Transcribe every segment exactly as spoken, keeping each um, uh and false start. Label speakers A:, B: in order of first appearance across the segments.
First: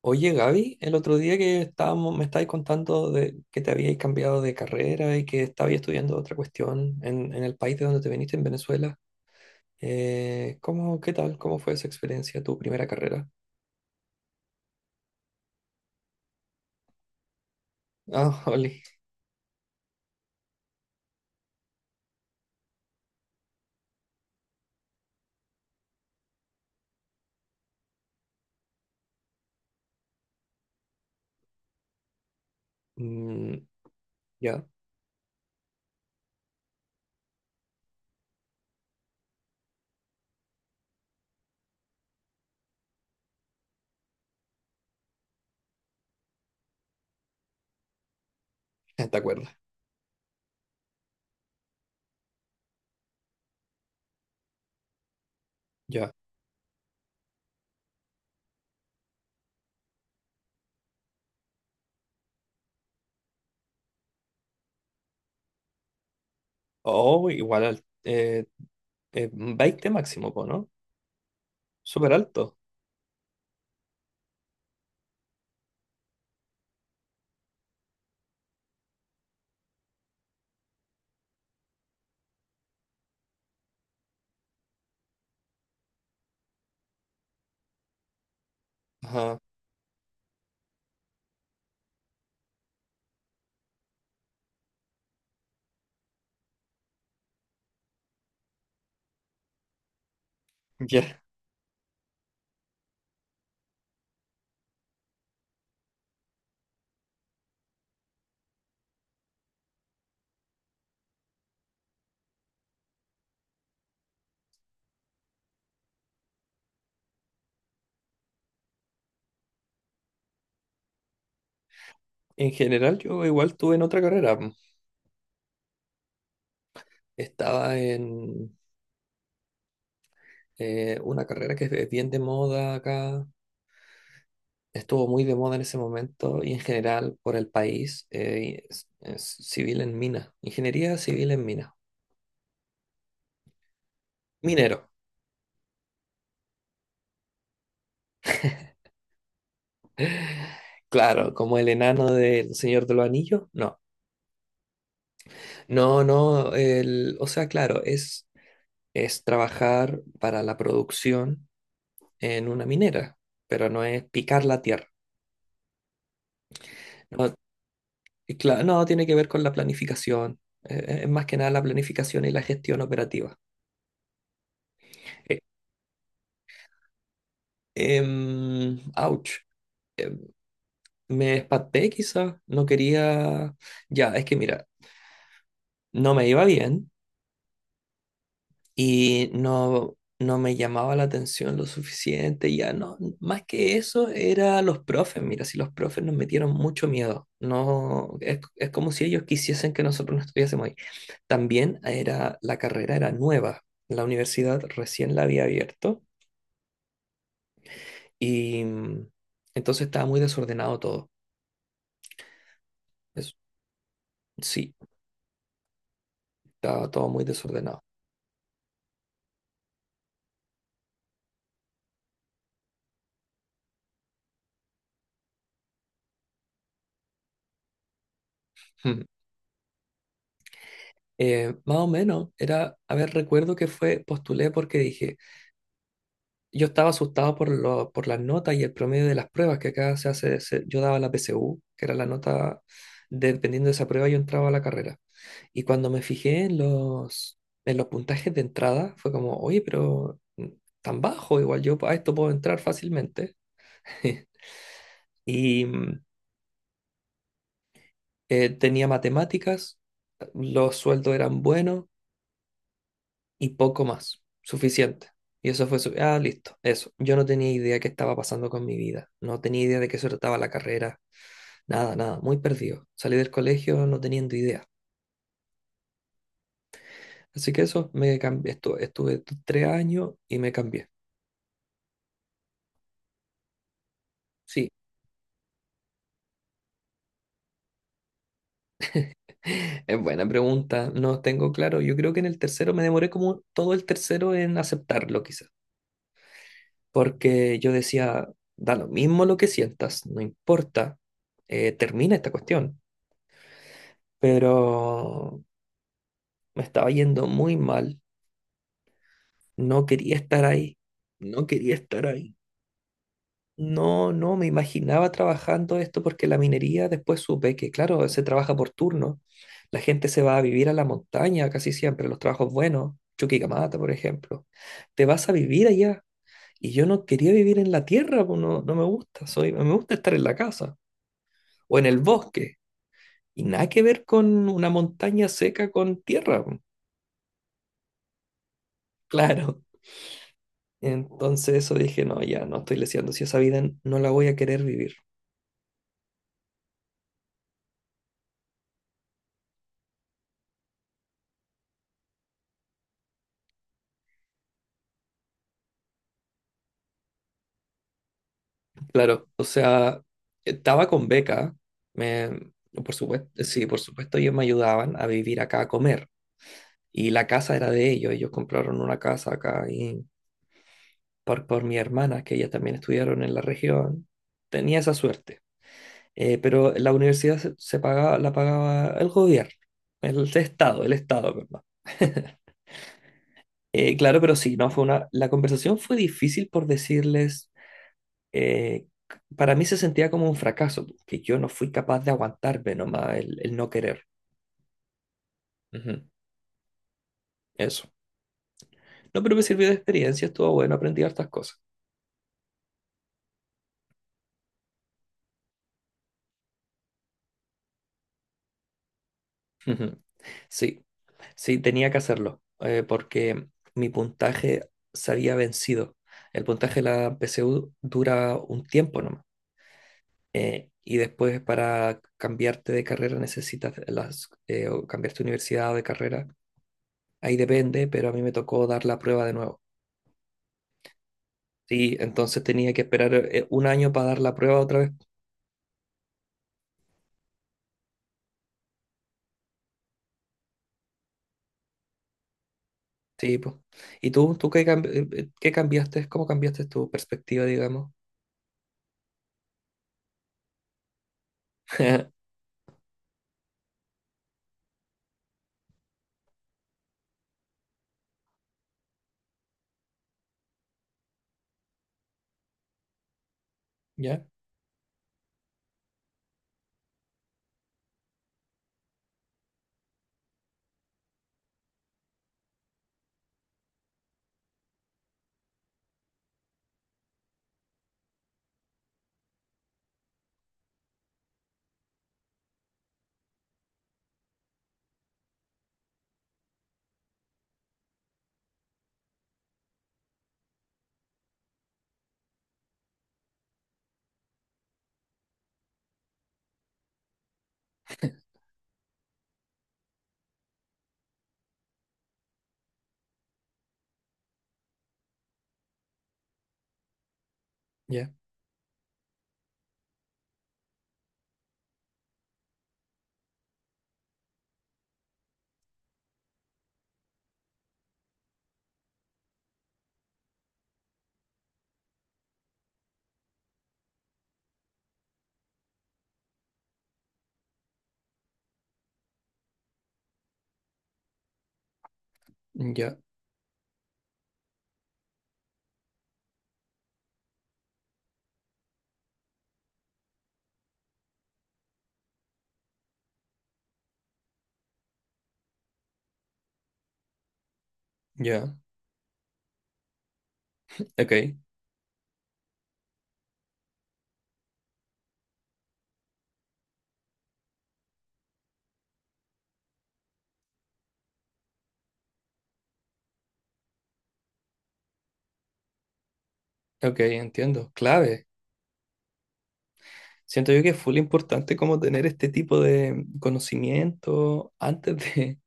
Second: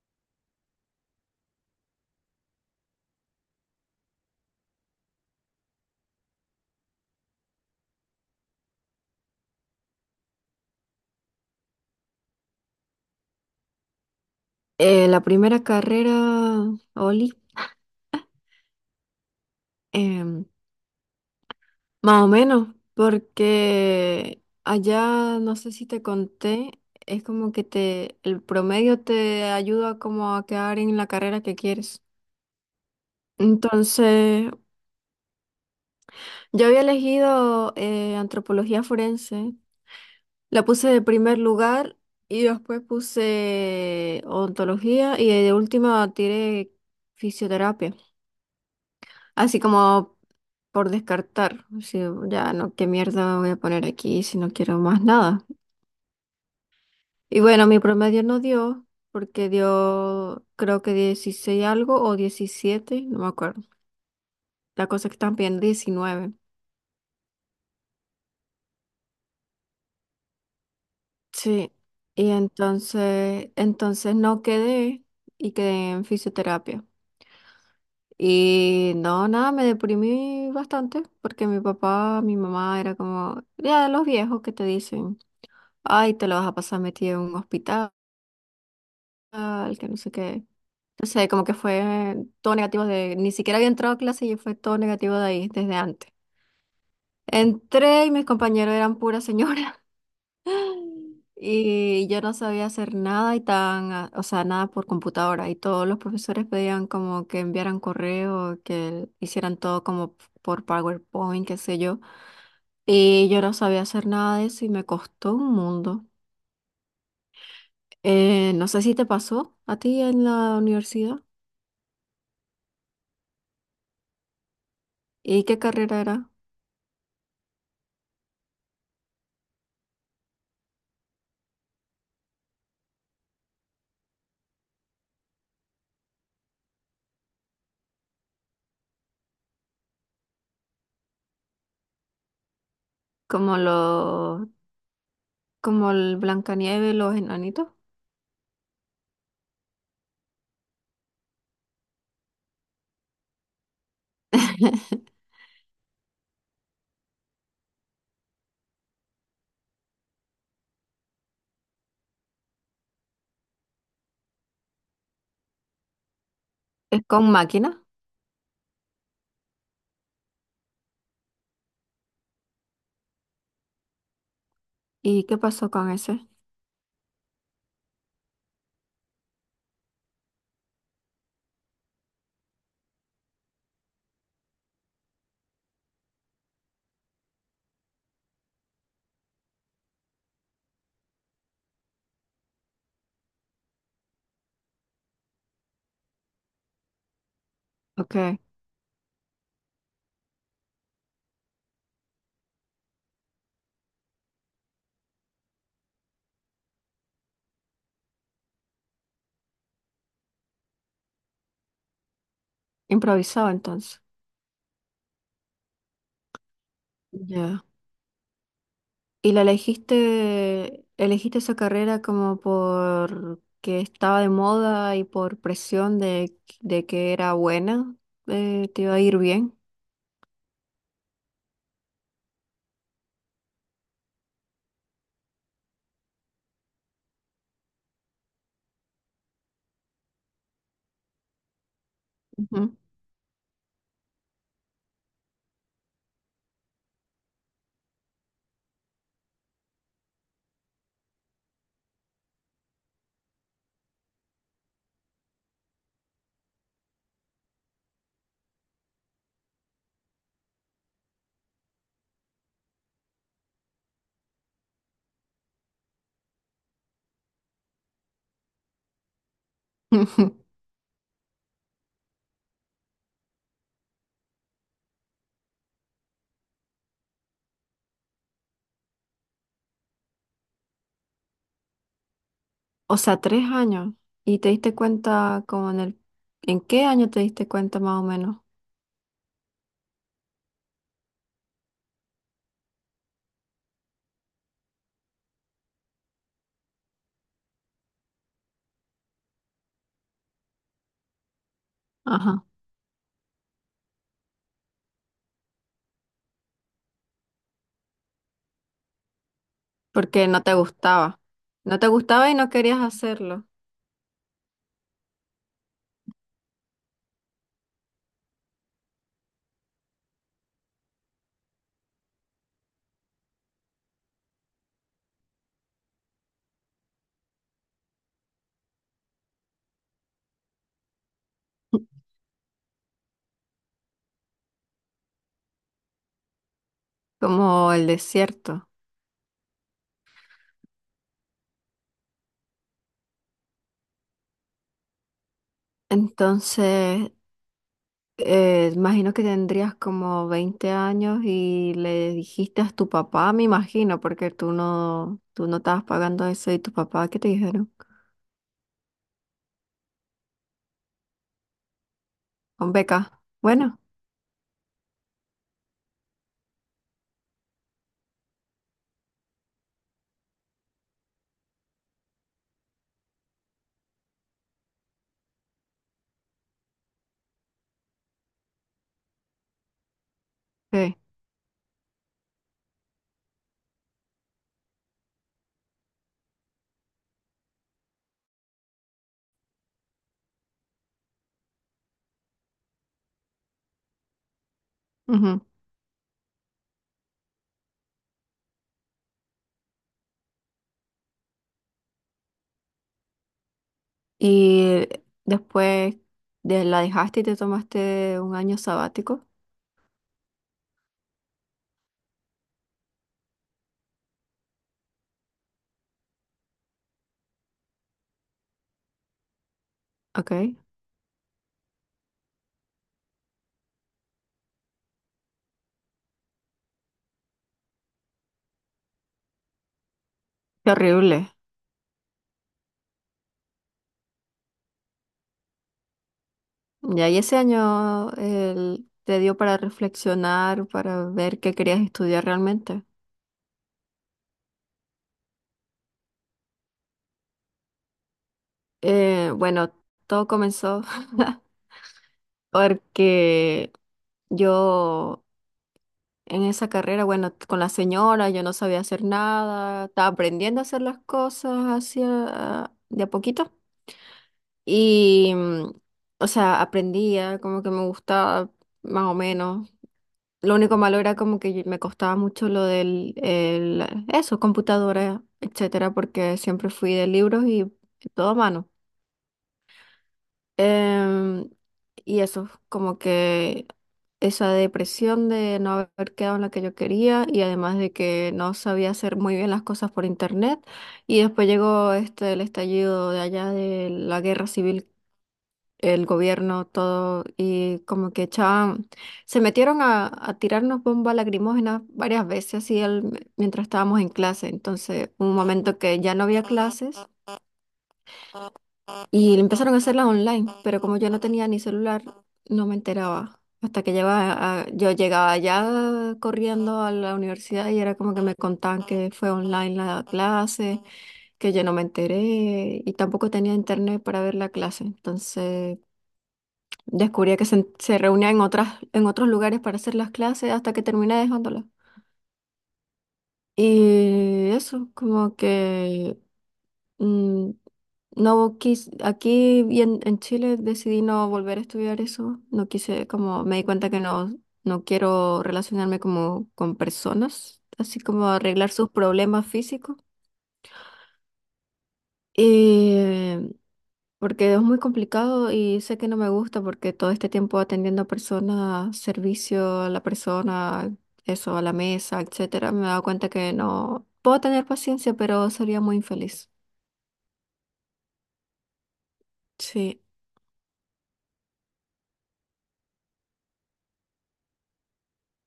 A: Oye, Gaby, el otro día que estábamos, me estabais contando de que te habíais cambiado de carrera y que estabais estudiando otra cuestión en, en el país de donde te viniste, en Venezuela. Eh, ¿cómo, qué tal? ¿Cómo fue esa experiencia, tu primera carrera?
B: Eh, la primera carrera, Oli,
A: Ah, Oli.
B: em, más o menos, porque allá, no sé si te conté, es como que te, el promedio te ayuda como a quedar en la carrera que quieres.
A: Mm,
B: Entonces,
A: ya.
B: yo había elegido eh, antropología forense, la puse de primer lugar y después puse odontología y de última tiré fisioterapia.
A: ¿Te acuerdas?
B: Así como por descartar, si ya no, qué mierda voy a poner aquí si no quiero más nada.
A: Ya.
B: Y bueno, mi promedio no dio, porque dio creo que dieciséis algo o diecisiete, no me acuerdo. La cosa es que están pidiendo diecinueve.
A: Oh, igual al eh, eh, veinte máximo, po, ¿no?
B: Sí.
A: Súper
B: Y
A: alto.
B: entonces, entonces no quedé y quedé en fisioterapia. Y no, nada, me deprimí bastante porque mi papá, mi mamá era como, ya de los viejos que te dicen, ay, te lo vas a pasar metido en un hospital
A: Ajá.
B: al que no sé qué. No sé, como que fue todo negativo de, ni siquiera había entrado a clase y fue todo negativo de ahí desde antes. Entré y mis compañeros eran pura señora
A: Ya.
B: y yo no sabía hacer nada y tan, ah, o sea, nada por computadora y todos los profesores pedían como que enviaran correo, que hicieran todo como por PowerPoint, qué sé yo. Y yo no sabía hacer nada de eso y me costó un mundo. Eh, no sé si te pasó a ti en la universidad
A: En general, yo igual estuve en otra carrera. Mm.
B: y qué carrera era.
A: Estaba en eh, una carrera que es bien de moda acá, estuvo muy de moda en ese momento y en general por el país, eh, es- es civil en mina, ingeniería civil en mina,
B: Como los,
A: minero.
B: como el Blancanieves, los enanitos.
A: Claro, como el enano del Señor de los Anillos, no. No, no, el, o sea, claro, es, es trabajar para la producción en una minera, pero no es picar la tierra.
B: Es con
A: No,
B: máquina.
A: y cla- no tiene que ver con la planificación, eh, es más que nada la planificación y la gestión operativa.
B: ¿Y qué
A: Eh,
B: pasó con ese?
A: em, ouch. eh, me espanté quizás, no quería, ya, es que mira, no me iba bien y no, no me llamaba la atención lo suficiente, ya no, más que eso era los profes, mira, si los profes nos metieron mucho miedo, no,
B: Ok,
A: es, es como si ellos quisiesen que nosotros no estuviésemos ahí. También era, la carrera era nueva, la universidad recién la había abierto y mm, entonces estaba muy desordenado todo. Es-
B: improvisado entonces.
A: sí, estaba todo muy
B: Ya.
A: desordenado.
B: ¿Y la elegiste, elegiste esa carrera como por que estaba de moda y por presión de, de que era buena? Eh, ¿te iba a ir bien?
A: Eh, más o menos, era, a ver, recuerdo que fue, postulé porque dije, yo estaba asustado por, lo, por las notas y el promedio de las pruebas que acá se hace, se- yo daba la P S U, que era la nota,
B: Ujú.
A: dependiendo de esa prueba yo entraba a la carrera. Y cuando me fijé en los, en los puntajes de entrada, fue como, oye, pero mm, tan bajo, igual yo a esto puedo entrar fácilmente. Y mm, eh, tenía matemáticas, los sueldos eran buenos y poco más, suficiente. Y eso fue su... Ah, listo, eso. Yo no tenía idea qué estaba pasando con mi vida, no tenía idea de qué se trataba la carrera, nada, nada, muy perdido. Salí del colegio no teniendo idea. Así que eso, me cambié, estuve, estuve tres años y me cambié.
B: O sea, tres años. ¿Y te
A: Sí,
B: diste cuenta como en el... ¿En qué año te diste cuenta más o menos?
A: es buena pregunta, no tengo claro. Yo creo que en el tercero me demoré como todo el tercero en aceptarlo quizás, porque yo decía, da lo mismo lo que sientas, no importa, eh, termina esta
B: Ajá.
A: cuestión. Pero Me estaba yendo muy mal. No quería
B: Porque no
A: estar
B: te
A: ahí.
B: gustaba.
A: No quería
B: No te
A: estar
B: gustaba
A: ahí.
B: y no querías hacerlo,
A: No, no, me imaginaba trabajando esto porque la minería después supe que, claro, se trabaja por turno. La gente se va a vivir a la montaña casi siempre, los trabajos buenos, Chuquicamata, por ejemplo. Te vas a vivir allá. Y yo no quería vivir en la tierra, pues, no, no me gusta. Soy, me gusta estar en la casa o en el bosque. Y nada que ver con una montaña seca con tierra, pues.
B: como el desierto.
A: Claro. Entonces eso dije, no, ya no estoy leseando, si esa vida no la voy a querer vivir.
B: Entonces, eh, imagino que tendrías como veinte años y le dijiste a tu papá, me imagino, porque tú no, tú no estabas pagando eso y tu papá, ¿qué te dijeron?
A: Claro, o sea, estaba con beca, me,
B: Con
A: por
B: beca.
A: supuesto, sí,
B: Bueno,
A: por supuesto ellos me ayudaban a vivir acá, a comer, y la casa era de ellos, ellos compraron una casa acá y por, por mi hermana, que ella también estudiaron en la región, tenía esa suerte. Eh, pero la universidad se, se pagaba, la pagaba el gobierno, el Estado, el
B: sí.
A: Estado, perdón. Eh, claro, pero sí, no fue una. La conversación fue difícil por decirles, eh, para mí se sentía como un fracaso, que yo no fui capaz de aguantarme nomás el, el no querer.
B: Ujú.
A: Ujú, Eso. No, pero me sirvió de experiencia, estuvo bueno, aprendí hartas cosas.
B: Y después de, la dejaste y te tomaste un año sabático.
A: Ujú. Sí, sí, tenía que hacerlo, eh, porque mi puntaje se había vencido. El puntaje de la P S U dura un tiempo nomás.
B: Ok.
A: eh, y después para cambiarte de carrera necesitas las, eh, o cambiarte de universidad o de carrera. Ahí depende, pero a mí me tocó dar la prueba de nuevo.
B: Qué horrible.
A: Sí, entonces tenía que esperar eh, un año para dar la prueba otra vez.
B: Ya, y ese año el- te dio para reflexionar, para ver qué querías estudiar realmente.
A: Sí, pues. ¿Y tú, tú qué, cam- eh, eh, qué cambiaste? ¿Cómo cambiaste tu perspectiva, digamos?
B: Eh, bueno, todo comenzó porque yo en esa carrera, bueno, con la señora, yo no sabía hacer nada, estaba aprendiendo a hacer las cosas así a- de a poquito.
A: Ya,
B: Y, mm, o sea, aprendía, como que me gustaba más o menos. Lo único malo era como que me costaba mucho lo del, el- eso, computadora, etcétera, porque siempre fui de libros y todo a mano. Em, y eso, como que esa depresión de no haber quedado en la que yo quería y además de que no sabía hacer muy bien las cosas por internet. Y después llegó este, el estallido de allá de la guerra civil, el gobierno, todo, y como que echaban, se metieron a, a tirarnos bombas lacrimógenas varias veces, así al- mientras estábamos en clase. Entonces, un momento que ya no había clases
A: ya,
B: y empezaron a hacerlas online, pero como yo no tenía ni celular, no me enteraba. Hasta que llegaba a- yo llegaba ya corriendo a la universidad y era como que me contaban que fue online la clase, que yo no me enteré y tampoco tenía internet para ver la clase. Entonces, descubría que se, se reunía en otras, en otros lugares para hacer las clases hasta que terminé dejándola.
A: ya,
B: Y eso, como que mm, no quise aquí y en, en Chile decidí no volver a estudiar eso. No quise, como me di cuenta que no, no quiero relacionarme como con personas, así como
A: ya.
B: arreglar sus problemas físicos.
A: Ok,
B: Eh, porque es muy complicado y sé que no me gusta porque todo este tiempo atendiendo a personas, servicio a la persona, eso, a la mesa, etcétera, me he dado cuenta que no puedo tener paciencia, pero sería muy infeliz.
A: ok, entiendo. Clave.
B: Sí,
A: Siento yo que es full importante como tener este tipo de conocimiento antes de,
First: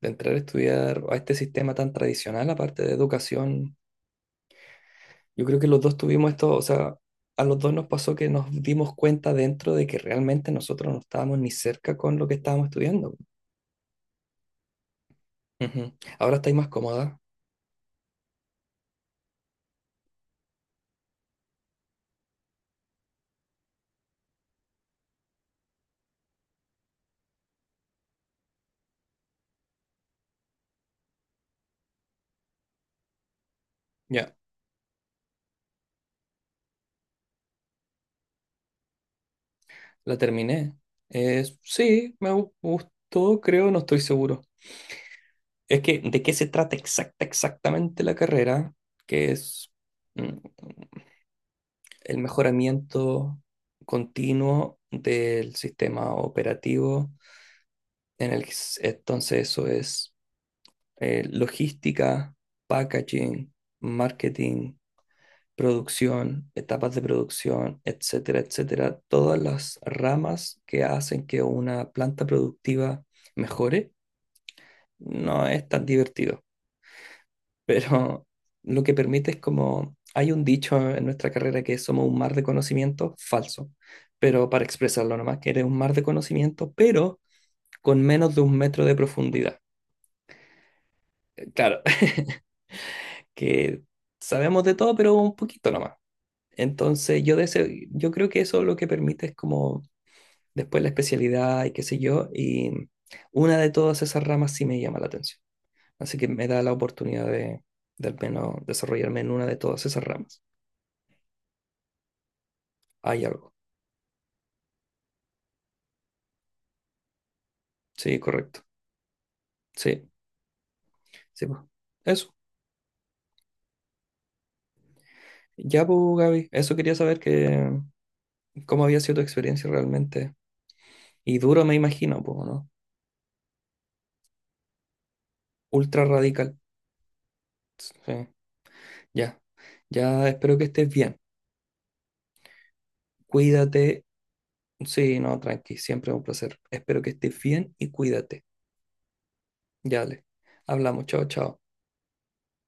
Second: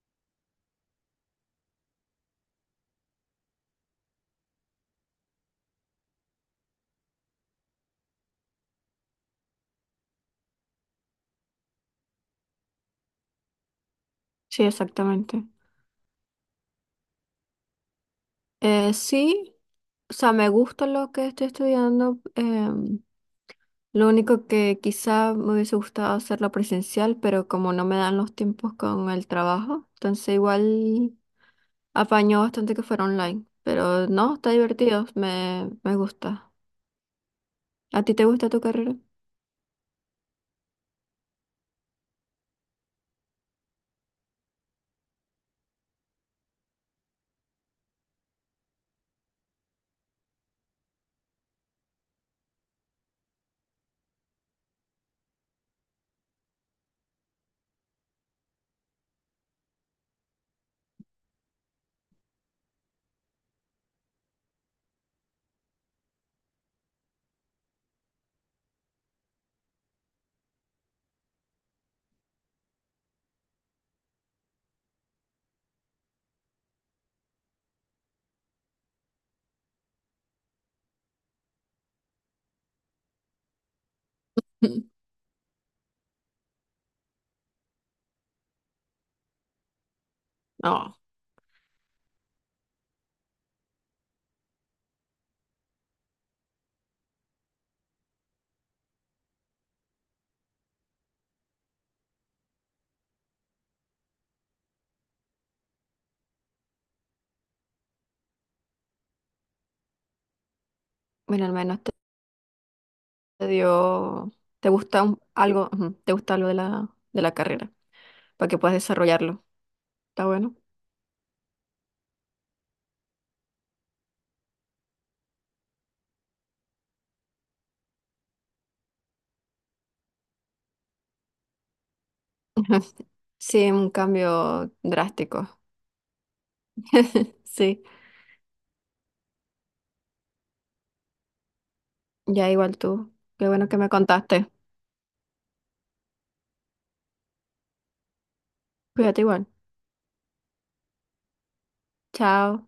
A: de entrar a estudiar a este sistema tan tradicional, aparte de educación. Yo creo que los dos tuvimos esto, o sea, a los dos nos pasó que nos dimos cuenta dentro de que realmente nosotros no estábamos ni cerca con lo que estábamos estudiando.
B: sí, exactamente.
A: Ujú. Ahora estáis más cómoda.
B: Eh, sí, o sea, me gusta lo que estoy estudiando. Em, lo único que quizá me hubiese gustado hacerlo presencial, pero como no me dan los tiempos con el trabajo, entonces igual apañó bastante que fuera online. Pero
A: Ya,
B: no, está divertido, me, me gusta. ¿A ti te gusta tu carrera?
A: la terminé. Es- sí, me gu- gustó, creo, no estoy seguro. Es que, ¿de qué se trata exacta, exactamente la carrera? Que es mm, el mejoramiento continuo del sistema operativo. En el, entonces, eso es eh, logística, packaging, marketing, producción, etapas de producción, etcétera, etcétera. Todas las ramas que hacen que una planta productiva mejore, no es tan divertido. Pero lo que permite es como, hay un dicho en nuestra carrera que somos un mar de conocimiento falso, pero para expresarlo nomás, que eres un mar de conocimiento, pero con menos de un metro de profundidad.
B: No,
A: Eh, Claro, que sabemos de todo, pero un poquito nomás. Entonces, yo, de ese- yo creo que eso lo que permite es como después la especialidad y qué sé yo, y una de todas esas ramas sí me llama la atención. Así que me da la oportunidad de, de al menos desarrollarme en una de todas esas ramas.
B: bueno, al menos te
A: Hay
B: te
A: algo.
B: dio, te gusta un- algo, ujú, te gusta algo de la, de la carrera,
A: Sí,
B: para que
A: correcto.
B: puedas desarrollarlo.
A: Sí,
B: ¿Está bueno?
A: sí, pues. Eso. Ya, pues, Gaby, eso quería saber que cómo había sido tu experiencia realmente. Y duro me imagino, pues, ¿no?
B: Sí, un cambio drástico.
A: Ultra radical.
B: Sí,
A: Sí, ya. Ya espero que estés bien.
B: ya igual tú. Qué bueno que me
A: Cuídate.
B: contaste.
A: Sí, no, tranqui, siempre un placer. Espero que estés bien y cuídate.
B: Cuídate igual.
A: Ya le. Hablamos, chao, chao.
B: Chao.